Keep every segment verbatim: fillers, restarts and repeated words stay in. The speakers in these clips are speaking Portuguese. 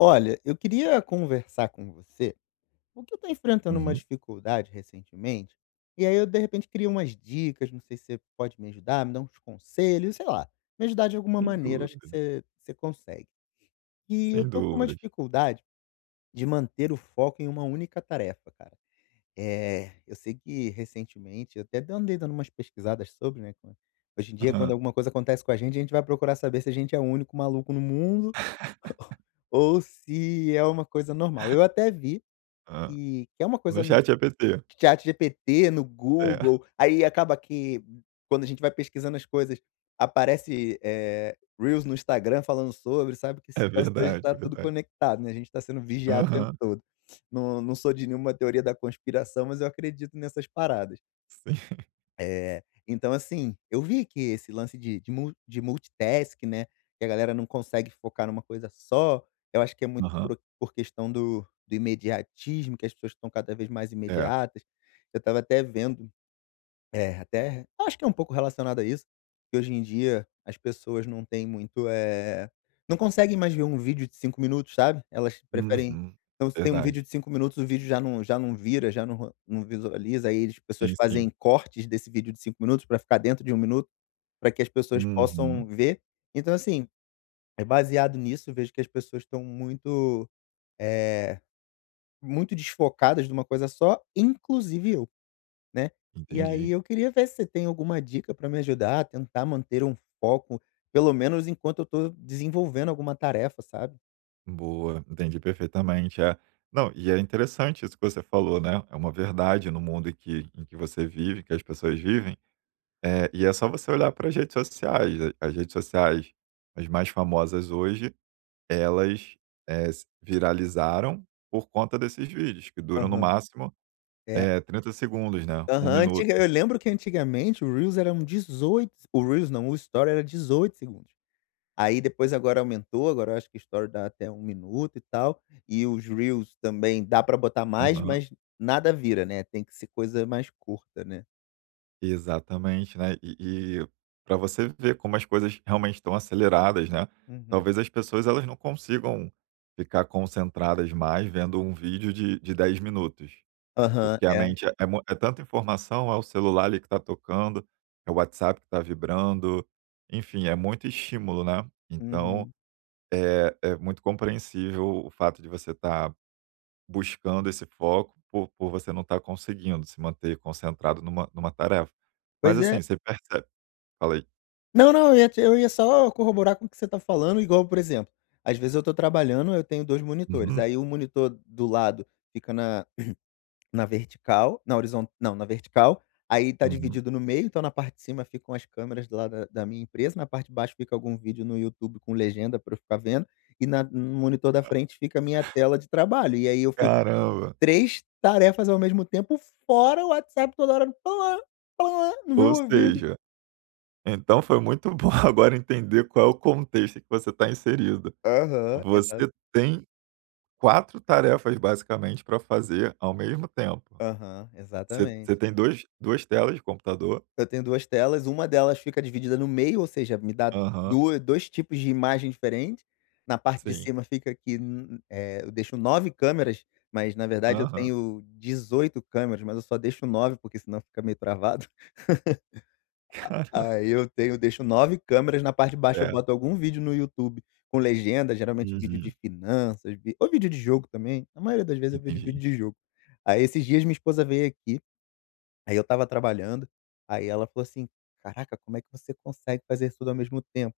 Olha, eu queria conversar com você, porque eu estou enfrentando uma Uhum. dificuldade recentemente, e aí eu de repente queria umas dicas, não sei se você pode me ajudar, me dar uns conselhos, sei lá, me ajudar de alguma Sem maneira, acho que dúvida, você, você consegue. E eu sem tô com uma dúvidas. dificuldade de manter o foco em uma única tarefa, cara. É, eu sei que recentemente, eu até andei dando umas pesquisadas sobre, né? com- Hoje em dia, quando Hã, alguma coisa acontece com a gente, a gente vai procurar saber se a gente é o único maluco no mundo ou se é uma coisa normal. Eu até vi hã. e que é uma coisa No no ChatGPT. chat ChatGPT, no É, é Google, aí acaba que quando a gente vai pesquisando as coisas, aparece, eh, reels no Instagram falando sobre, sabe, que esse é troço hoje verdade, tá é tudo verdade. conectado, né, a gente está sendo vigiado o tempo Aham, todo. Não não sou de nenhuma teoria da conspiração, mas eu acredito nessas paradas. sim. É, então assim, eu vi que esse lance de de mul de multitask, né, que a galera não consegue focar numa coisa só, eu acho que é muito Aham, por por questão do do imediatismo, que as pessoas estão cada vez mais é. imediatas. Eu estava até vendo, é, até acho que é um pouco relacionado a isso, que hoje em dia as pessoas não têm muito, eh, não conseguem mais ver um vídeo de cinco minutos, sabe. Elas preferem, Uhum. então se tem um vídeo Verdade. de cinco minutos, o vídeo já não já não vira, já não ro- não visualiza, aí as pessoas Sim, sim. fazem cortes desse vídeo de cinco minutos para ficar dentro de um minuto, para que as pessoas possam Uhum. ver. Então assim, é baseado nisso, vejo que as pessoas estão muito, eh, muito desfocadas de uma coisa só, inclusive eu, né? E aí Entendi. eu queria ver se você tem alguma dica para me ajudar a tentar manter um foco, pelo menos enquanto eu tô desenvolvendo alguma tarefa, sabe? Boa, entendi perfeitamente, é. Não, e é interessante isso que você falou, né, é uma verdade no mundo em que em que você vive, que as pessoas vivem, eh, e é só você olhar para as redes sociais. A as redes sociais, as mais famosas hoje, elas, eh, s viralizaram por conta desses vídeos que duram no Uhum. Aham. máximo, É. eh, trinta segundos, né, um Aham, antiga minuto. Eu lembro que antigamente o Reels era um dezoito, o Reels não, o Story era dezoito segundos. Aí depois agora aumentou, agora eu acho que o story dá até um minuto e tal, e os reels também dá pra botar mais, Aham. mas nada vira, né, tem que ser coisa mais curta, né. Exatamente, né, e e pra você ver como as coisas realmente estão aceleradas, né, Uhum. talvez as pessoas elas não consigam ficar concentradas mais vendo um vídeo de de dez minutos, Aham, porque a é. mente é é mu é tanta informação, é o celular ali que está tocando, é o WhatsApp que está vibrando, enfim, é muito estímulo, né. Então Uhum. é, é muito compreensível o fato de você estar buscando esse foco por, por você não estar conseguindo se manter concentrado numa, numa tarefa. Mas Pois assim, é. você percebe. Falei. Não, não, eu ia te eu ia só corroborar com o que você tá falando, igual, por exemplo, às vezes eu tô trabalhando, eu tenho dois monitores, Uhum, aí o monitor do lado fica na Na vertical, na horizontal, não, na vertical, aí tá uhum. dividido no meio, então na parte de cima ficam as câmeras lá da da minha empresa, na parte de baixo fica algum vídeo no YouTube com legenda para eu ficar vendo, e na no monitor da frente fica a minha tela de trabalho, e aí eu fico Caramba! três tarefas ao mesmo tempo, fora o WhatsApp toda hora no no Ou meu ouvido. seja, então foi muito bom agora entender qual é o contexto em que você está inserido. Aham, exa Você tem quatro tarefas basicamente para fazer ao mesmo tempo. aham, Você, exatamente. você tem dois, duas telas de computador? Eu tenho duas telas, uma delas fica dividida no meio, ou seja, me dá Aham, dua dois tipos de imagem diferentes. Na parte de sim. cima fica que n eh, eu deixo nove câmeras, mas na verdade eu Aham. tenho dezoito câmeras, mas eu só deixo nove porque senão fica meio travado. Cara, Aí eu tenho deixo nove câmeras, na parte de baixo eu é. boto algum vídeo no YouTube com legenda, geralmente vídeo de Uhum. finanças, vi ou vídeo de jogo também, a maioria das vezes eu vejo vídeo Entendi. de jogo. Aí esses dias minha esposa veio aqui. Aí eu estava trabalhando, aí ela falou assim: "Caraca, como é que você consegue fazer isso tudo ao mesmo tempo?"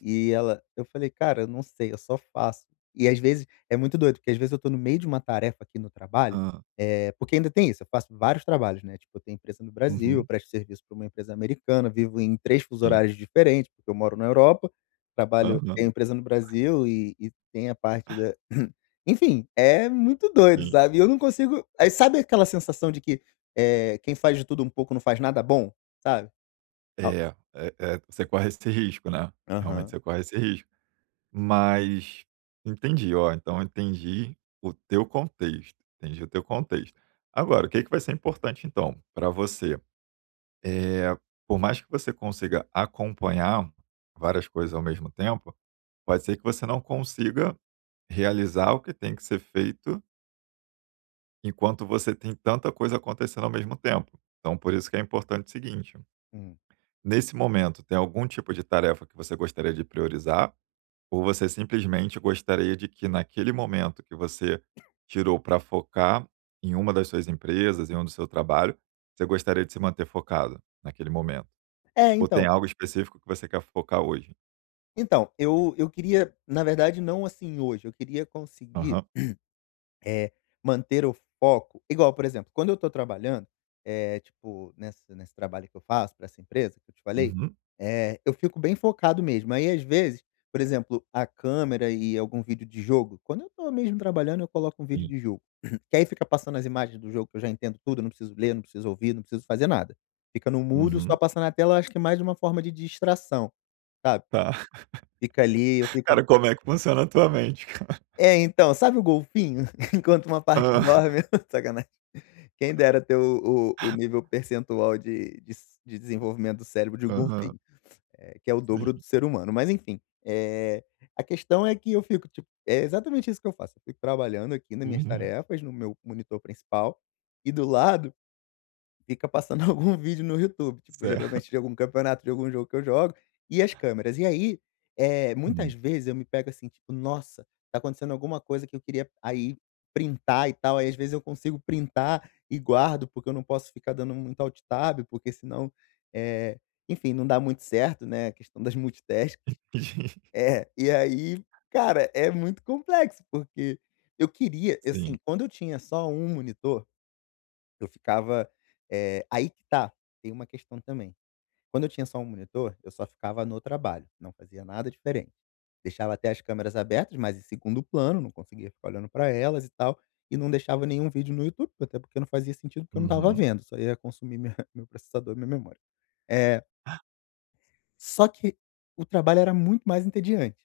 E ela eu falei: "Cara, eu não sei, eu só faço". E às vezes é muito doido, porque às vezes eu tô no meio de uma tarefa aqui no trabalho, Hã. é porque ainda tem isso, eu faço vários trabalhos, né, tipo, eu tenho empresa no Brasil, eu Uhum. presto serviço para uma empresa americana, vivo em três fuso Sim. horários diferentes, porque eu moro na Europa, trabalho Aham, tenho empresa no Brasil, e e tem a parte da enfim, é muito doido, sim. sabe, e eu não consigo, aí sabe aquela sensação de que é quem faz de tudo um pouco não faz nada bom, sabe? Ah, É, é é, você corre esse risco, né, realmente aham. você corre esse risco. Mas entendi, ó, então entendi o teu contexto, entendi o teu contexto. Agora, o que que vai ser importante então para você? Eh, por mais que você consiga acompanhar várias coisas ao mesmo tempo, pode ser que você não consiga realizar o que tem que ser feito, enquanto você tem tanta coisa acontecendo ao mesmo tempo. Então por isso que é importante o seguinte. Hum. Nesse momento, tem algum tipo de tarefa que você gostaria de priorizar? Ou você simplesmente gostaria de que, naquele momento que você tirou para focar em uma das suas empresas, em um do seu trabalho, você gostaria de se manter focado naquele momento? É, Ou tem então. algo específico que você quer focar hoje? Então, eu eu queria, na verdade, não assim hoje, eu queria conseguir, Aham. eh, manter o foco, igual, por exemplo, quando eu estou trabalhando, eh, tipo, nessa nesse trabalho que eu faço para essa empresa que eu te falei, Uhum. eh, eu fico bem focado mesmo. Aí, às vezes, por exemplo, a câmera e algum vídeo de jogo, quando eu estou mesmo trabalhando, eu coloco um vídeo Sim. de jogo, que aí fica passando as imagens do jogo, que eu já entendo tudo, eu não preciso ler, não preciso ouvir, não preciso fazer nada. Fica no mudo, só Uhum. passando na tela, eu acho que é mais uma forma de distração, sabe. Tá. Fica ali, eu fico. Cara, como é que funciona a tua mente, cara? É, então, sabe o golfinho? Enquanto uma parte Hã. dorme sacanagem. Quem dera ter o o o nível percentual de de s de desenvolvimento do cérebro de um Aham. golfinho, eh, que é o dobro Sim. do ser humano, mas enfim. Eh, a questão é que eu fico, tipo, é exatamente isso que eu faço, eu fico trabalhando aqui nas minhas Uhum. tarefas, no meu monitor principal, e do lado fica passando algum vídeo no YouTube, tipo, Certo. geralmente de algum campeonato, de algum jogo que eu jogo, e as câmeras. E aí, eh, muitas Hum. vezes eu me pego assim, tipo: "Nossa, tá acontecendo alguma coisa que eu queria" aí printar e tal, aí às vezes eu consigo printar e guardo, porque eu não posso ficar dando muito alt tab, porque senão, eh, enfim, não dá muito certo, né, a questão das multitask. É, e aí, cara, é muito complexo, porque eu queria assim, Sim. quando eu tinha só um monitor eu ficava, eh, aí que tá, tem uma questão também. Quando eu tinha só um monitor, eu só ficava no trabalho, não fazia nada diferente. Deixava até as câmeras abertas, mas em segundo plano, não conseguia ficar olhando pra elas e tal, e não deixava nenhum vídeo no YouTube, até porque não fazia sentido, porque eu não estava Uhum. vendo, só ia consumir minha meu processador e minha memória. É só que o trabalho era muito mais entediante.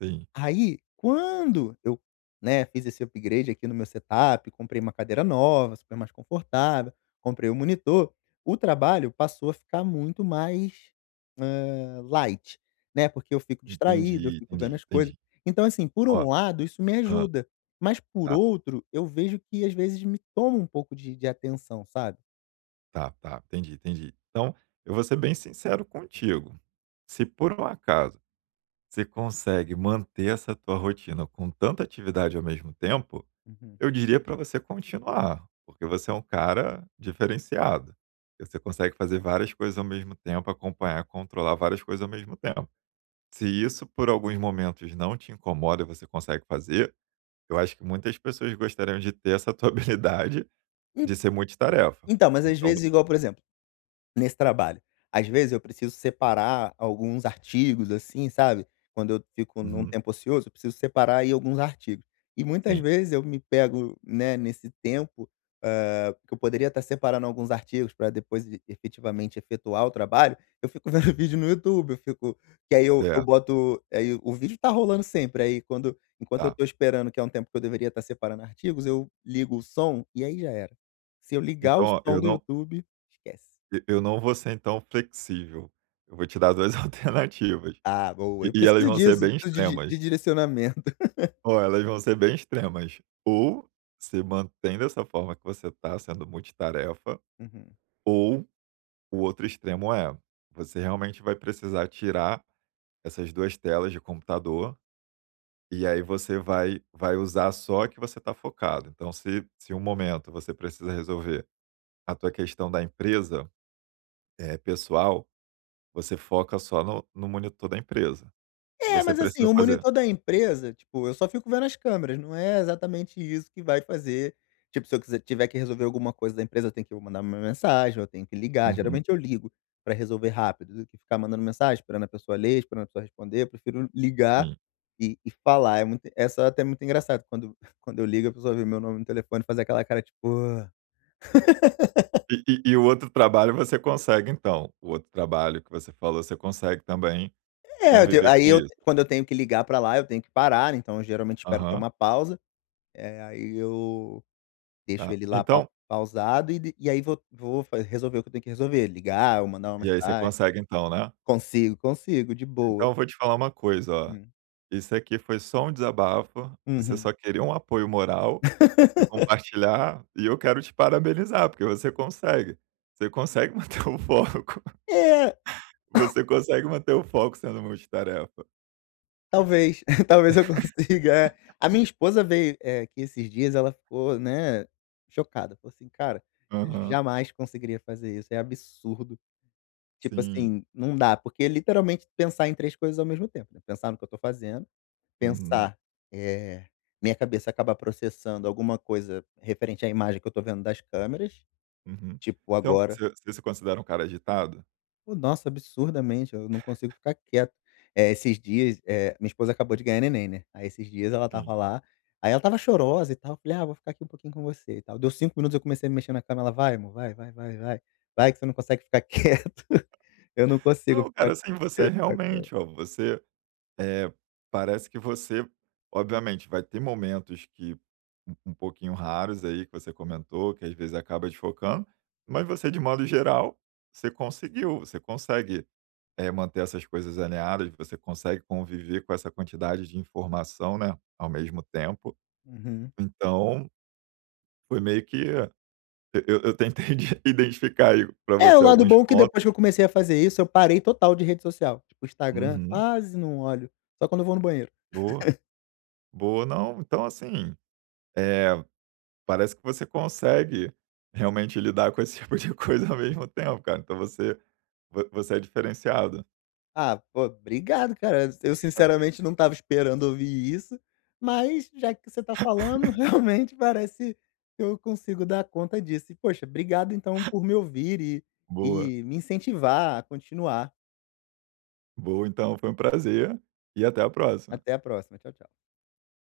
Sim. Aí, quando eu, né, fiz esse upgrade aqui no meu setup, comprei uma cadeira nova, super mais confortável, comprei o monitor, o trabalho passou a ficar muito mais, hã, light, né, porque eu fico distraído, eu Entendi, fico vendo entendi, as coisas. entendi. Então, assim, por Ó, um lado, isso me hã, ajuda, mas por tá, outro, eu vejo que às vezes me toma um pouco de de atenção, sabe? tá, tá, entendi, entendi. Então, eu vou ser bem sincero contigo, se por um acaso você consegue manter essa tua rotina com tanta atividade ao mesmo tempo, Uhum. Uhum. eu diria para você continuar, porque você é um cara diferenciado. Você consegue fazer várias coisas ao mesmo tempo, acompanhar, controlar várias coisas ao mesmo tempo. Se isso por alguns momentos não te incomoda e você consegue fazer, eu acho que muitas pessoas gostariam de ter essa tua habilidade En de ser multitarefa. Então, mas às Então vezes igual, por exemplo. Nesse trabalho, às vezes eu preciso separar alguns artigos, assim, sabe, quando eu fico num uhum. tempo ocioso, eu preciso separar aí alguns artigos. E muitas Sim, vezes eu me pego, né, nesse tempo, hã, que eu poderia estar separando alguns artigos para depois e efetivamente efetuar o trabalho, eu fico vendo vídeo no YouTube, eu fico que aí eu eu certo, boto aí o vídeo tá rolando sempre, aí quando enquanto eu tá. tô esperando, que é um tempo que eu deveria estar separando artigos, eu ligo o som e aí já era. Se eu ligar Então, o ó, som eu do não YouTube, esquece. e eu não vou ser, então, flexível. Eu vou te dar duas alternativas Ah, boa. e Eu e elas preciso vão ser disso, eu bem preciso de extremas. de direcionamento. Ó, elas vão ser bem extremas. Ou se mantém dessa forma que você está sendo multitarefa, Uhum. ou o outro extremo é, você realmente vai precisar tirar essas duas telas de computador, e aí você vai vai usar só que você está focado. Então se se um momento você precisa resolver a tua questão da empresa, é pessoal. Você foca só no no monitor da empresa. Se É, você mas assim, precisa o fazer monitor da empresa, tipo, eu só fico vendo as câmeras, não é exatamente isso que vai fazer. Tipo, se eu quiser tiver que resolver alguma coisa da empresa, eu tenho que mandar uma mensagem, eu tenho que ligar. uhum, Geralmente eu ligo pra resolver rápido, do que ficar mandando mensagem, esperando a pessoa ler, esperando a pessoa responder. Eu prefiro ligar sim. e e falar. É muito É só até muito engraçado, quando quando eu ligo, a pessoa vê meu nome no telefone e faz aquela cara tipo: "Ah". E e e o outro trabalho você consegue então, o outro trabalho que você falou, você consegue também É, eu tenho conviver aí com eu isso. quando eu tenho que ligar pra lá, eu tenho que parar, né, então eu geralmente espero ter Aham, uma pausa, eh, aí eu deixo tá. ele lá pau Então pausado e de e aí vou vou fa resolver o que eu tenho que resolver, ligar ou mandar uma e aí você mensagem. consegue então, né. Consigo, consigo, de boa. Então eu vou te falar uma coisa, ó, Hum. isso aqui foi só um desabafo, você Uhum. só queria um apoio moral e compartilhar, e eu quero te parabenizar, porque você consegue. Você consegue manter o foco, É, você consegue manter o foco sendo multitarefa. talvez, talvez eu consiga, é. A minha esposa veio, eh, aqui esses dias, ela ficou, né, chocada, falou assim: "Cara, eu Aham. jamais conseguiria fazer isso, é absurdo". Tipo Sim. assim, não dá, porque é literalmente pensar em três coisas ao mesmo tempo, né, pensar no que eu tô fazendo, Uhum, pensar, eh, minha cabeça acaba processando alguma coisa referente à imagem que eu tô vendo das câmeras, uhum. tipo Então, agora. você você se considera um cara agitado? Oh, nossa, absurdamente, eu não consigo ficar quieto. Eh, esses dias, eh, minha esposa acabou de ganhar neném, né, aí esses dias ela Sim. tava lá, aí ela tava chorosa e tal, eu falei: "Ah, vou ficar aqui um pouquinho com você e tal", deu cinco minutos eu comecei a me mexer na cama, ela: "Vai amor, vai, vai, vai, vai, vai que você não consegue ficar quieto". Eu não consigo Não, cara, ficar assim, você quieto. realmente, ó, você, eh, parece que você obviamente, vai ter momentos que um um pouquinho raros aí, que você comentou, que às vezes acaba desfocando, mas você, de modo geral, você conseguiu, você consegue, eh, manter essas coisas alinhadas, você consegue conviver com essa quantidade de informação, né, ao mesmo tempo. Uhum. Então, foi meio que Eu eu eu tentei de identificar aí pra É, o você lado alguns bom é que depois pontos. que eu comecei a fazer isso, eu parei total de rede social. Tipo, Instagram, Uhum. quase não olho. Só quando eu vou no banheiro. Boa, boa. Não, então assim, eh, parece que você consegue realmente lidar com esse tipo de coisa ao mesmo tempo, cara. Então você vo você é diferenciado. Ah, pô, obrigado, cara. Eu sinceramente não estava esperando ouvir isso, mas já que você tá falando, realmente parece que eu consigo dar conta disso. E, poxa, obrigado então por me ouvir e, Boa, e me incentivar a continuar. boa. Então foi um prazer e até a próxima. Até a próxima. Tchau, tchau.